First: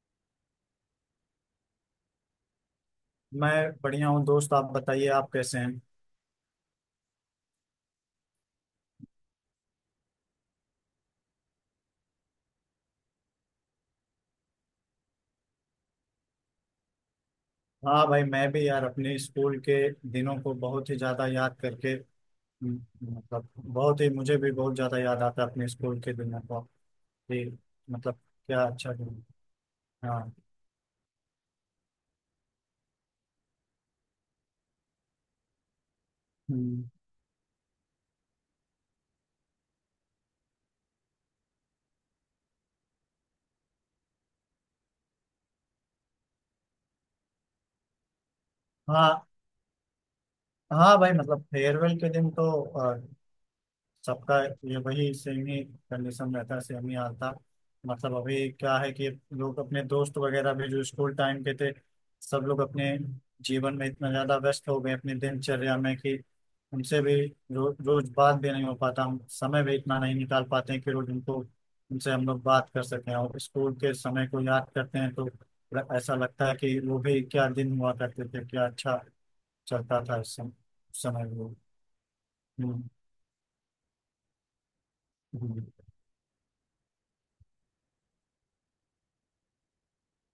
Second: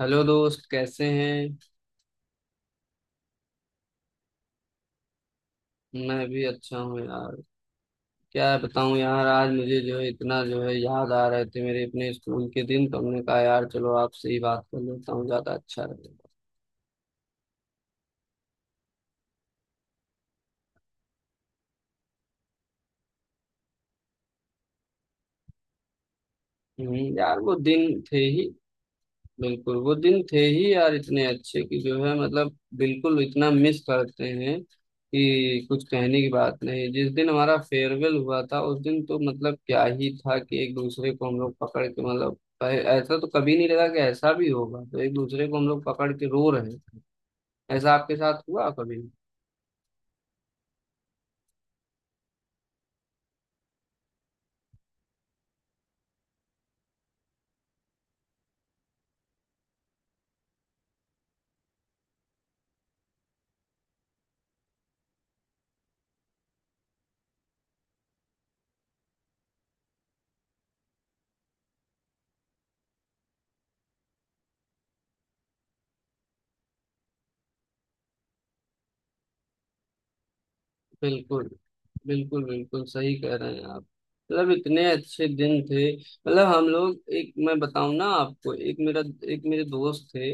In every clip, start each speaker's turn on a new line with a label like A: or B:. A: Hello दोस्त, कैसे हैं।
B: मैं बढ़िया हूँ दोस्त। आप बताइए आप कैसे हैं?
A: मैं भी अच्छा हूँ यार। क्या बताऊँ यार, आज मुझे जो है इतना जो है याद आ रहे थे मेरे अपने स्कूल के दिन, तो हमने कहा यार चलो आपसे ही बात कर लेता हूँ, ज्यादा अच्छा रहेगा।
B: हाँ भाई मैं भी यार अपने स्कूल के दिनों को बहुत ही ज़्यादा याद करके, हम्म, मतलब बहुत ही मुझे भी बहुत ज़्यादा याद आता है अपने स्कूल के दिनों को।
A: यार
B: कि
A: वो दिन
B: मतलब
A: थे ही।
B: क्या अच्छा दिन।
A: बिल्कुल वो दिन
B: हाँ।
A: थे ही यार, इतने अच्छे कि जो है मतलब बिल्कुल इतना मिस करते हैं कि कुछ कहने की बात
B: हम्म।
A: नहीं। जिस दिन हमारा फेयरवेल हुआ था, उस दिन तो मतलब क्या ही था कि एक दूसरे को हम लोग पकड़ के मतलब ऐसा तो कभी नहीं लगा कि ऐसा भी होगा, तो एक दूसरे को हम लोग पकड़ के रो रहे थे। ऐसा आपके साथ हुआ कभी?
B: हाँ। हाँ भाई मतलब फेयरवेल के दिन तो सबका ये वही सेम ही कंडीशन रहता है, सेम ही हाल था। मतलब अभी क्या है कि लोग अपने दोस्त वगैरह भी जो स्कूल टाइम के थे, सब लोग अपने जीवन में इतना ज्यादा व्यस्त हो गए अपनी दिनचर्या में कि उनसे भी रोज बात भी नहीं हो पाता। हम समय भी इतना नहीं निकाल पाते हैं कि रोज उनको उनसे हम लोग बात कर सकें, और स्कूल के समय को याद करते हैं तो ऐसा लगता है कि वो भी क्या दिन हुआ करते थे, क्या अच्छा चलता था उस समय, उस समय
A: बिल्कुल।
B: वो।
A: बिल्कुल
B: हम्म,
A: बिल्कुल सही कह रहे हैं आप। मतलब इतने अच्छे दिन
B: हम्म,
A: थे, मतलब हम लोग एक, मैं बताऊं ना आपको, एक मेरे दोस्त थे,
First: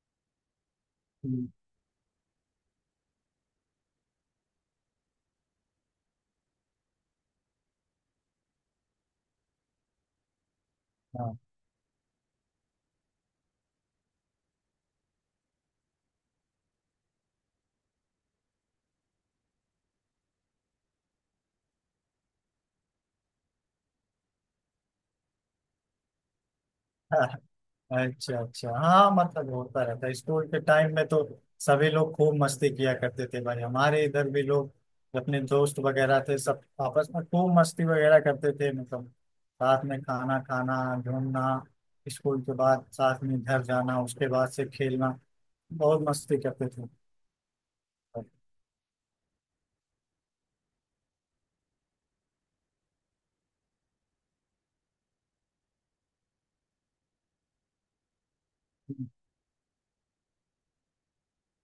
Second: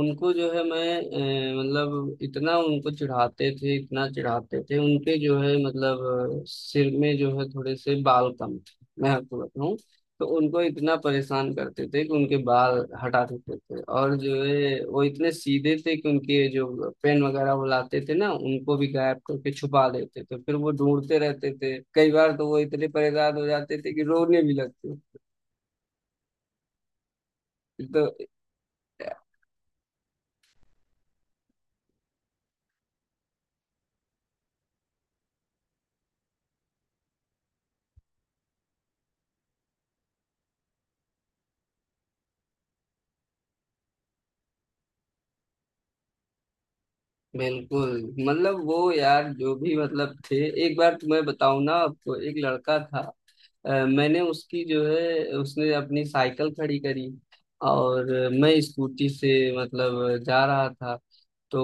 A: उनको जो है, मैं
B: हम्म,
A: मतलब इतना उनको चिढ़ाते थे, इतना चिढ़ाते थे, उनके जो है मतलब सिर में जो है थोड़े से बाल कम थे, मैं आपको बताऊं। तो उनको इतना
B: हाँ।
A: परेशान करते थे कि उनके बाल हटा देते थे, और जो है वो इतने सीधे थे कि उनके जो पेन वगैरह वो लाते थे ना, उनको भी गायब करके छुपा देते थे, फिर वो ढूंढते रहते थे। कई बार तो वो इतने परेशान हो जाते थे कि रोने भी लगते थे। तो
B: अच्छा अच्छा। हाँ मतलब होता रहता है स्कूल के टाइम में तो। सभी लोग खूब मस्ती किया करते थे भाई। हमारे इधर भी लोग, अपने दोस्त वगैरह थे सब, आपस में खूब मस्ती वगैरह करते थे। मतलब साथ में खाना खाना, घूमना, स्कूल के बाद साथ में घर जाना, उसके बाद से खेलना, बहुत मस्ती करते थे।
A: बिल्कुल। मतलब वो यार जो भी मतलब थे, एक बार तुम्हें बताऊं ना आपको, एक लड़का था। मैंने उसकी जो है, उसने अपनी साइकिल खड़ी करी, और मैं स्कूटी से मतलब जा रहा था। तो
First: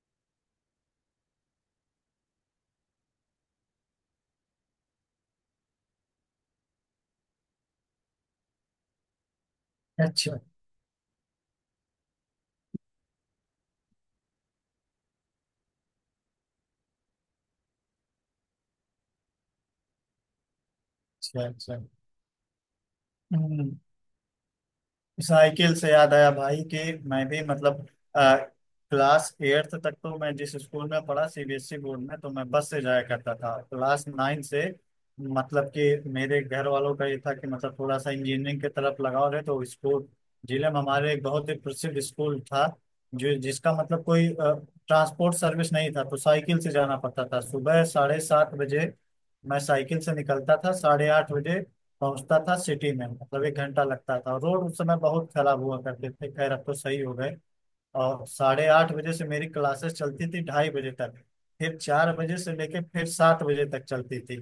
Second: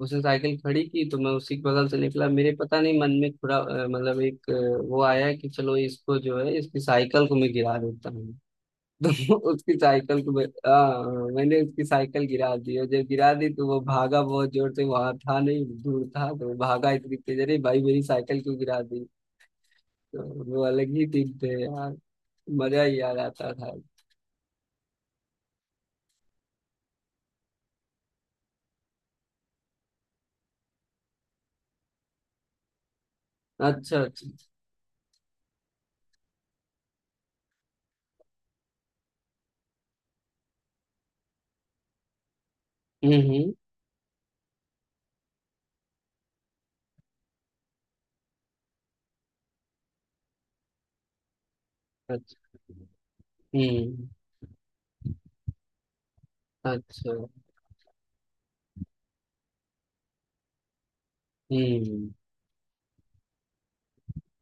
A: उसने साइकिल खड़ी की तो मैं उसी के बगल से निकला, मेरे पता नहीं मन में थोड़ा मतलब एक वो आया कि चलो इसको जो है, इसकी साइकिल को मैं गिरा देता हूँ। तो उसकी साइकिल को
B: अच्छा
A: मैंने उसकी साइकिल गिरा दी। और जब गिरा दी तो वो भागा बहुत जोर से, वहां था नहीं, दूर था, तो वो भागा इतनी तेज, अरे भाई मेरी साइकिल क्यों गिरा दी? तो वो अलग ही दिन
B: अच्छा।
A: थे
B: अच्छा।
A: यार, मजा ही याद आता था।
B: हम्म। साइकिल से याद आया भाई कि मैं भी मतलब आ, क्लास एट्थ तक तो मैं जिस स्कूल में पढ़ा सीबीएसई बोर्ड में, तो मैं बस से जाया करता था।
A: अच्छा
B: क्लास
A: अच्छा।
B: नाइन से मतलब कि मेरे घर वालों का ये था कि मतलब थोड़ा सा इंजीनियरिंग की तरफ लगाव रहे तो स्कूल, जिले में हमारे एक बहुत ही प्रसिद्ध स्कूल था जो,
A: हम्म।
B: जिसका मतलब कोई ट्रांसपोर्ट सर्विस नहीं था, तो साइकिल से जाना पड़ता था। सुबह 7:30 बजे मैं साइकिल से निकलता था, 8:30 बजे पहुंचता था
A: अच्छा।
B: सिटी में, मतलब 1 घंटा
A: हम्म।
B: लगता था। रोड उस समय बहुत खराब हुआ करते थे, खैर अब तो सही हो
A: अच्छा।
B: गए। और 8:30 बजे से मेरी क्लासेस चलती थी 2:30 बजे तक, फिर
A: हम्म।
B: 4 बजे से लेके फिर 7 बजे तक चलती थी।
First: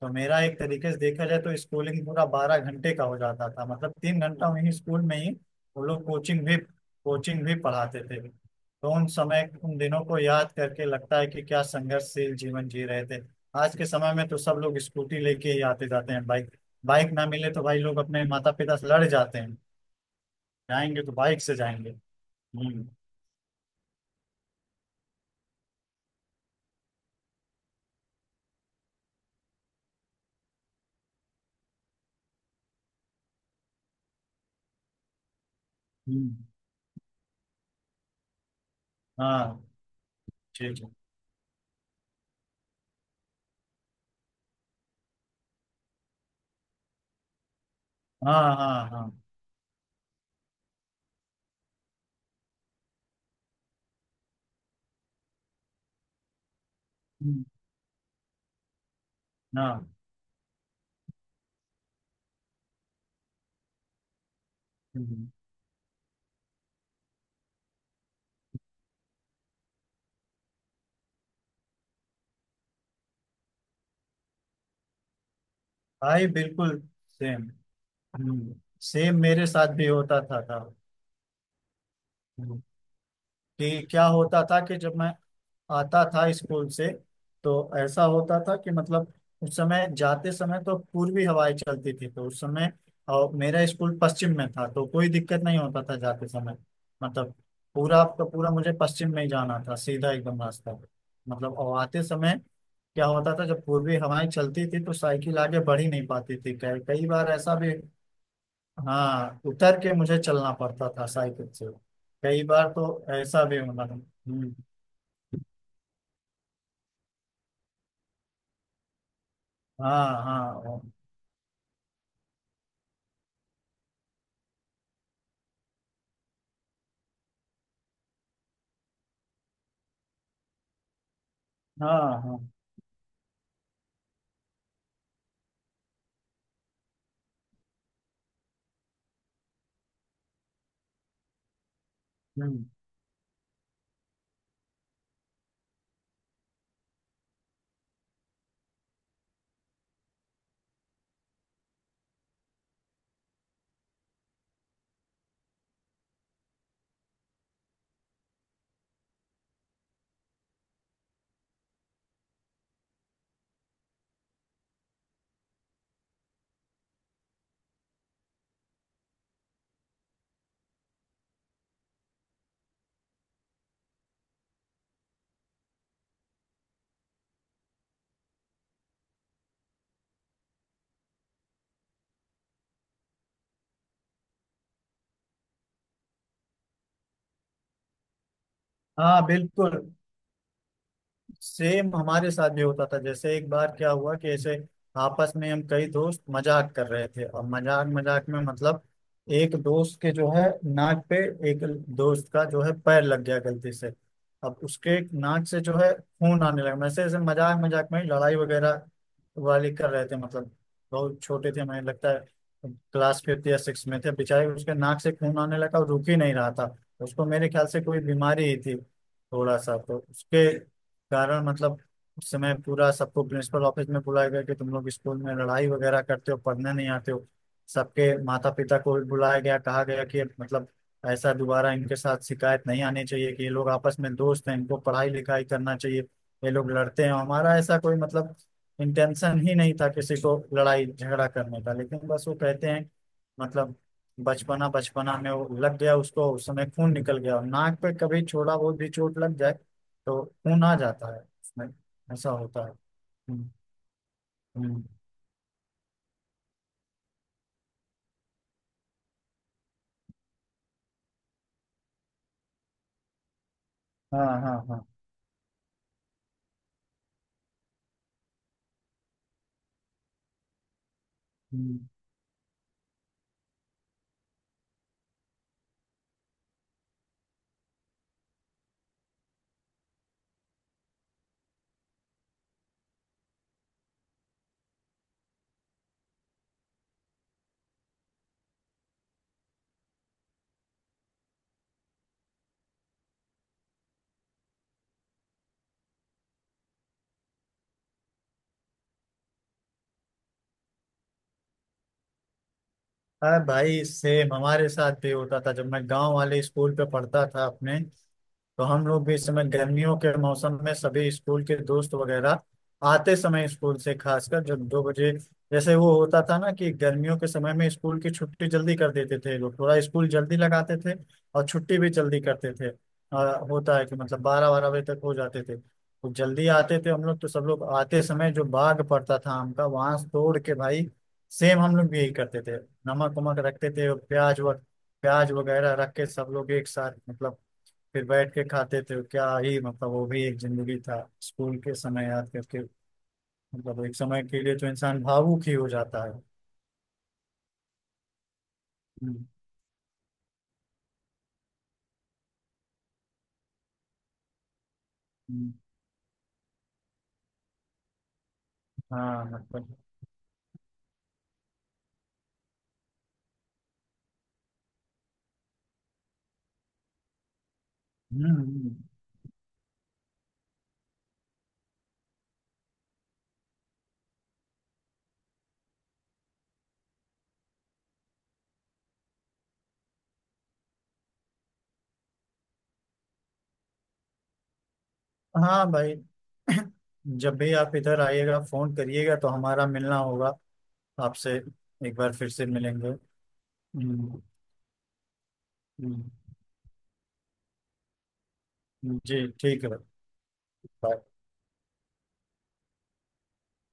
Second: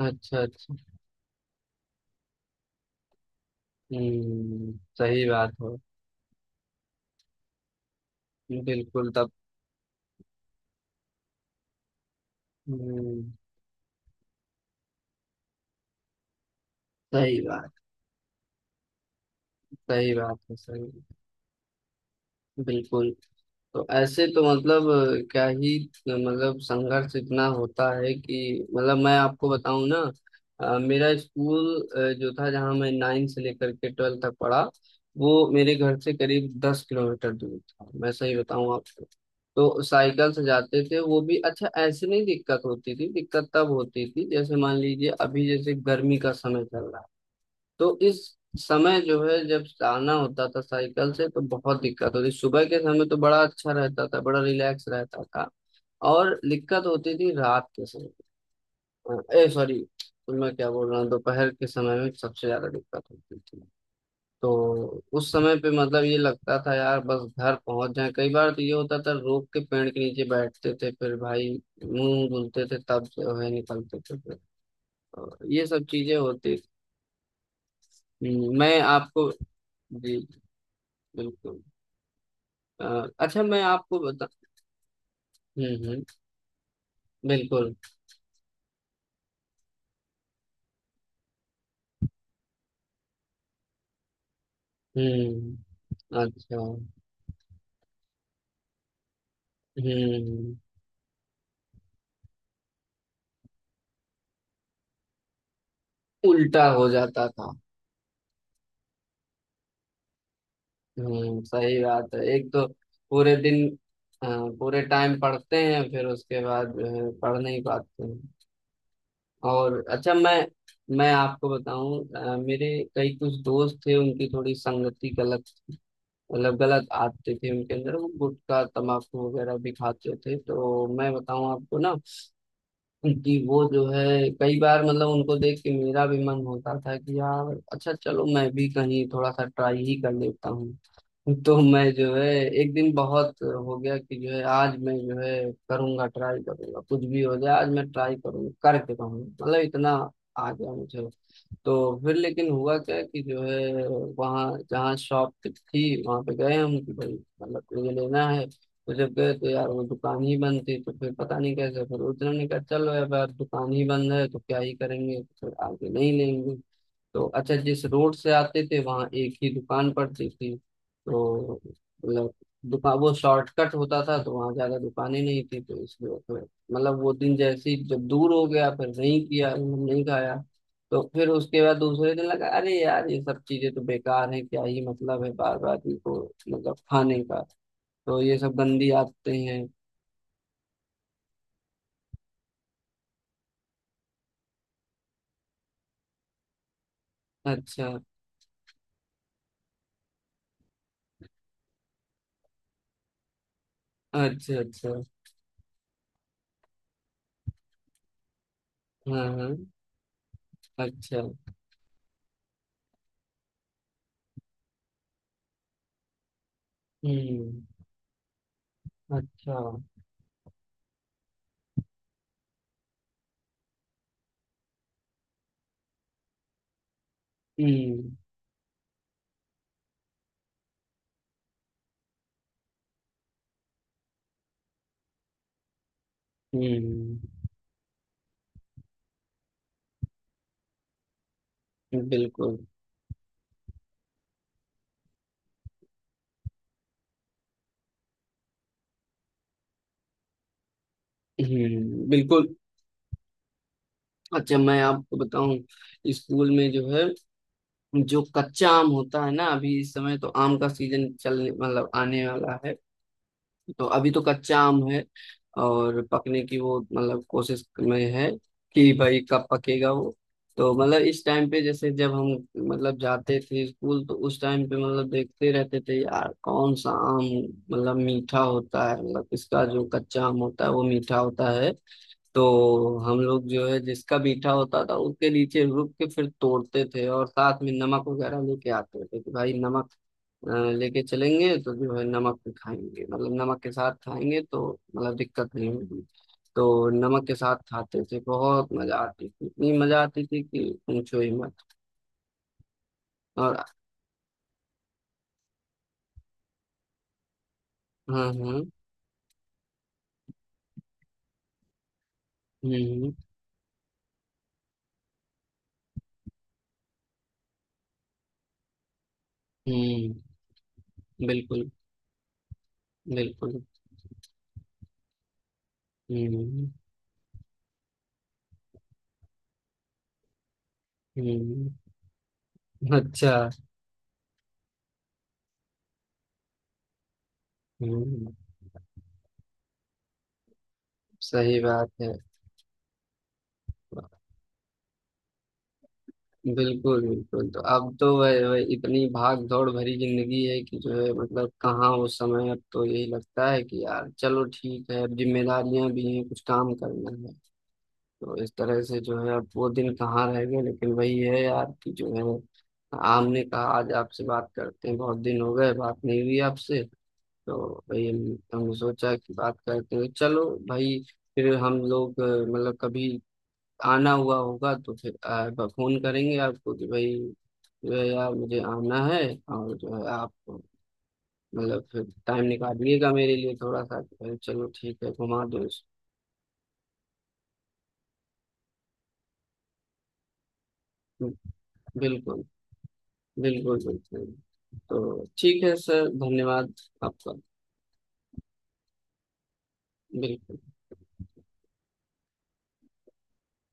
B: तो
A: अच्छा
B: मेरा एक
A: अच्छा।
B: तरीके से देखा जाए तो स्कूलिंग पूरा 12 घंटे का हो जाता था। मतलब 3 घंटा
A: हम्म,
B: वहीं स्कूल में
A: सही
B: ही
A: बात है।
B: वो लोग कोचिंग भी पढ़ाते थे। तो उन
A: बिल्कुल तब।
B: समय, उन दिनों को याद करके लगता है कि क्या संघर्षशील जीवन जी रहे थे।
A: हम्म,
B: आज के समय में तो सब लोग स्कूटी लेके ही आते जाते हैं, बाइक। बाइक ना
A: सही
B: मिले तो
A: बात।
B: भाई लोग अपने माता पिता से लड़ जाते हैं।
A: सही बात है सही।
B: जाएंगे तो बाइक से जाएंगे। हम्म।
A: बिल्कुल। तो ऐसे तो मतलब क्या ही, मतलब संघर्ष इतना होता है कि मतलब मैं आपको बताऊं ना। मेरा स्कूल जो था, जहाँ मैं 9th से लेकर के 12th तक पढ़ा, वो मेरे घर से करीब
B: हम्म।
A: 10 किलोमीटर दूर था, मैं सही बताऊं आपको।
B: हाँ।
A: तो साइकिल से
B: ठीक
A: जाते
B: है।
A: थे, वो भी अच्छा, ऐसे नहीं दिक्कत होती थी। दिक्कत तब होती थी जैसे मान लीजिए अभी जैसे गर्मी का समय चल रहा है, तो इस
B: हाँ हाँ
A: समय
B: हाँ।
A: जो है जब आना होता था साइकिल से तो बहुत दिक्कत होती। सुबह के समय तो बड़ा अच्छा रहता था, बड़ा रिलैक्स रहता था। और दिक्कत होती थी
B: हम्म।
A: रात के समय, ए सॉरी,
B: हाँ।
A: तो मैं क्या बोल रहा हूँ, दोपहर के समय में सबसे ज्यादा दिक्कत होती थी। तो
B: हम्म।
A: उस समय पे मतलब ये लगता था यार बस घर पहुंच जाए। कई बार तो ये होता था, रोक के पेड़ के नीचे बैठते थे, फिर भाई मुंह धुलते थे, तब जो है निकलते थे फिर, और ये सब चीजें
B: भाई
A: होती।
B: बिल्कुल सेम।
A: मैं
B: सेम
A: आपको,
B: मेरे साथ भी
A: जी,
B: होता था।
A: बिल्कुल।
B: हम्म,
A: अच्छा, मैं
B: कि
A: आपको
B: क्या
A: बता,
B: होता था कि जब मैं
A: हम्म।
B: आता था स्कूल से, तो
A: बिल्कुल।
B: ऐसा होता था कि मतलब उस समय जाते समय तो पूर्वी हवाएं चलती थी, तो उस समय, और मेरा स्कूल पश्चिम में था तो कोई दिक्कत
A: हम्म।
B: नहीं होता था जाते समय।
A: अच्छा।
B: मतलब पूरा आपका पूरा मुझे पश्चिम में ही जाना था, सीधा एकदम
A: हम्म।
B: रास्ता। मतलब और आते समय क्या होता था, जब पूर्वी हवाएं चलती थी तो साइकिल आगे बढ़ ही नहीं पाती थी,
A: उल्टा
B: कई
A: हो
B: कई
A: जाता
B: बार
A: था।
B: ऐसा भी। हाँ उतर के मुझे चलना पड़ता था
A: हम्म,
B: साइकिल से।
A: सही बात है।
B: कई
A: एक तो
B: बार तो
A: पूरे
B: ऐसा भी
A: दिन,
B: मतलब।
A: अ, पूरे टाइम पढ़ते हैं, फिर उसके बाद जो है, पढ़ नहीं पाते हैं। और
B: हाँ।
A: अच्छा, मैं
B: हाँ।
A: मैं आपको बताऊं, मेरे कई कुछ दोस्त थे, उनकी थोड़ी संगति गलत, मतलब गलत आदतें थी उनके अंदर। वो गुटखा तंबाकू वगैरह भी खाते थे, तो मैं बताऊं आपको ना
B: हाँ। हाँ।
A: जी, वो जो है कई बार मतलब उनको देख के मेरा भी मन होता था कि यार अच्छा चलो मैं भी कहीं थोड़ा सा ट्राई ही कर लेता हूँ। तो मैं जो है
B: हम्म,
A: एक दिन बहुत हो गया कि जो है आज मैं जो है करूँगा, ट्राई करूँगा, कुछ भी हो जाए आज मैं ट्राई करूँगा करके कहूँगा, मतलब इतना आ गया मुझे। तो फिर लेकिन हुआ क्या कि जो है, वहाँ जहाँ शॉप थी वहाँ पे गए हम कि भाई मतलब ये लेना है। तो जब गए तो यार वो दुकान ही बंद थी। तो फिर पता नहीं कैसे फिर उस दिन हमने कहा चलो अब यार दुकान ही बंद है तो क्या ही करेंगे, तो फिर आगे नहीं लेंगे। तो अच्छा, जिस रोड से आते थे वहाँ एक ही दुकान पड़ती थी, तो मतलब दुकान वो शॉर्टकट होता था, तो वहाँ ज्यादा दुकानें नहीं थी, तो इसलिए फिर मतलब वो दिन जैसे ही जब दूर हो गया, फिर नहीं किया, नहीं खाया। तो फिर उसके बाद दूसरे दिन लगा अरे यार ये सब चीजें तो बेकार हैं, क्या ही मतलब है बार बार इनको, मतलब खाने का। तो ये सब गंदी
B: हाँ
A: आदतें हैं।
B: बिल्कुल। सेम हमारे साथ भी होता था। जैसे एक बार क्या हुआ कि ऐसे आपस में हम कई दोस्त मजाक कर रहे थे, और मजाक
A: अच्छा
B: मजाक में मतलब एक दोस्त के जो है नाक पे, एक दोस्त का जो है पैर लग गया गलती से। अब
A: अच्छा। अच्छा।
B: उसके नाक से जो है खून आने लगा। वैसे ऐसे मजाक मजाक में ही लड़ाई वगैरह
A: हाँ हाँ।
B: वाली कर रहे थे, मतलब बहुत
A: अच्छा।
B: छोटे थे। मुझे लगता है क्लास फिफ्थ या सिक्स में थे। बेचारे उसके नाक से खून आने लगा और रुक ही नहीं रहा था। उसको मेरे
A: हम्म।
B: ख्याल से कोई बीमारी ही थी
A: अच्छा।
B: थोड़ा सा, तो उसके कारण मतलब उस समय पूरा सबको प्रिंसिपल ऑफिस में बुलाया गया कि तुम लोग स्कूल में लड़ाई वगैरह करते हो, पढ़ने नहीं आते हो।
A: हम्म
B: सबके माता पिता को भी बुलाया गया, कहा गया कि मतलब ऐसा दोबारा इनके साथ शिकायत नहीं आनी चाहिए कि ये लोग आपस में दोस्त हैं, इनको पढ़ाई लिखाई करना चाहिए, ये लोग लड़ते हैं।
A: हम्म।
B: हमारा ऐसा कोई मतलब इंटेंशन ही नहीं था किसी को लड़ाई झगड़ा करने का, लेकिन बस वो
A: बिल्कुल।
B: कहते हैं मतलब बचपना बचपना में वो लग गया उसको, उस समय खून निकल गया नाक पे। कभी छोड़ा बहुत भी चोट लग जाए तो खून आ जाता है उसमें,
A: हम्म।
B: ऐसा
A: बिल्कुल।
B: होता है। हम्म,
A: अच्छा, मैं
B: हम्म,
A: आपको बताऊं, स्कूल में जो है, जो कच्चा आम होता है ना, अभी इस समय तो आम का सीजन चलने, मतलब आने वाला है। तो अभी तो
B: हाँ। हाँ।
A: कच्चा आम
B: हाँ।
A: है और पकने की वो मतलब कोशिश में है कि भाई कब पकेगा वो। तो मतलब इस टाइम पे
B: हम्म।
A: जैसे जब हम मतलब जाते थे स्कूल, तो उस टाइम पे मतलब देखते रहते थे यार कौन सा आम मतलब मीठा होता है, मतलब इसका जो कच्चा आम होता है वो मीठा होता है। तो हम लोग जो है जिसका मीठा होता था उसके नीचे रुक के फिर तोड़ते थे, और साथ में नमक वगैरह लेके आते थे कि भाई नमक अ, लेके चलेंगे, तो जो है नमक भी खाएंगे, मतलब नमक के साथ खाएंगे तो मतलब दिक्कत नहीं होगी। तो नमक के साथ खाते थे, बहुत मजा आती थी, इतनी मजा आती थी कि पूछो ही मत।
B: अरे
A: और
B: भाई सेम हमारे साथ भी होता था जब मैं गांव वाले स्कूल पे पढ़ता था अपने,
A: हाँ हाँ।
B: तो हम लोग भी इस समय गर्मियों के मौसम में सभी स्कूल के दोस्त वगैरह
A: हम्म।
B: आते समय स्कूल से, खासकर जब 2 बजे, जैसे वो होता था ना कि गर्मियों के समय में स्कूल की छुट्टी जल्दी कर देते थे लोग। थोड़ा स्कूल जल्दी
A: हम्म,
B: लगाते थे और
A: बिल्कुल।
B: छुट्टी भी जल्दी करते थे।
A: बिल्कुल।
B: होता है कि मतलब 12-12 बजे तक हो जाते थे, तो जल्दी
A: हम्म
B: आते थे हम लोग, तो सब लोग आते समय जो बाग पड़ता था आम का वहां से तोड़ के भाई, सेम
A: हम्म।
B: हम लोग भी यही करते थे। नमक
A: अच्छा।
B: वमक रखते थे और प्याज व प्याज वगैरह रख के सब लोग एक साथ मतलब फिर बैठ
A: हम्म,
B: के खाते थे। क्या ही मतलब, वो भी एक जिंदगी था स्कूल
A: सही
B: के
A: बात
B: समय
A: है।
B: याद करके। मतलब एक समय के लिए तो इंसान भावुक ही हो जाता है।
A: बिल्कुल बिल्कुल। तो अब तो वह इतनी
B: हम्म।
A: भाग दौड़ भरी जिंदगी है कि जो है मतलब कहाँ वो समय। अब तो यही लगता है कि यार चलो ठीक है, अब
B: हम्म।
A: जिम्मेदारियां भी हैं, कुछ काम करना है। तो इस तरह से जो
B: हाँ
A: है अब वो
B: मतलब।
A: दिन कहाँ रह गए। लेकिन वही है यार कि जो है हमने कहा आज आपसे बात करते हैं, बहुत दिन हो गए बात नहीं हुई आपसे। तो वही
B: हम्म।
A: हमने
B: हम्म।
A: सोचा कि बात करते हैं, चलो भाई। फिर हम लोग मतलब कभी आना हुआ होगा तो फिर फोन करेंगे आपको कि भाई जो है यार मुझे आना है, और जो है आप मतलब फिर टाइम निकालिएगा मेरे लिए थोड़ा सा, अरे चलो ठीक है घुमा दो
B: हाँ
A: इसको।
B: भाई। जब भी आप इधर आइएगा फोन करिएगा तो हमारा मिलना होगा आपसे, एक बार फिर
A: बिल्कुल
B: से मिलेंगे।
A: बिल्कुल
B: हम्म।
A: बिल्कुल। तो ठीक है
B: हम्म।
A: सर, धन्यवाद आपका।
B: हम्म। जी ठीक है भाई।
A: बिल्कुल।
B: बाय।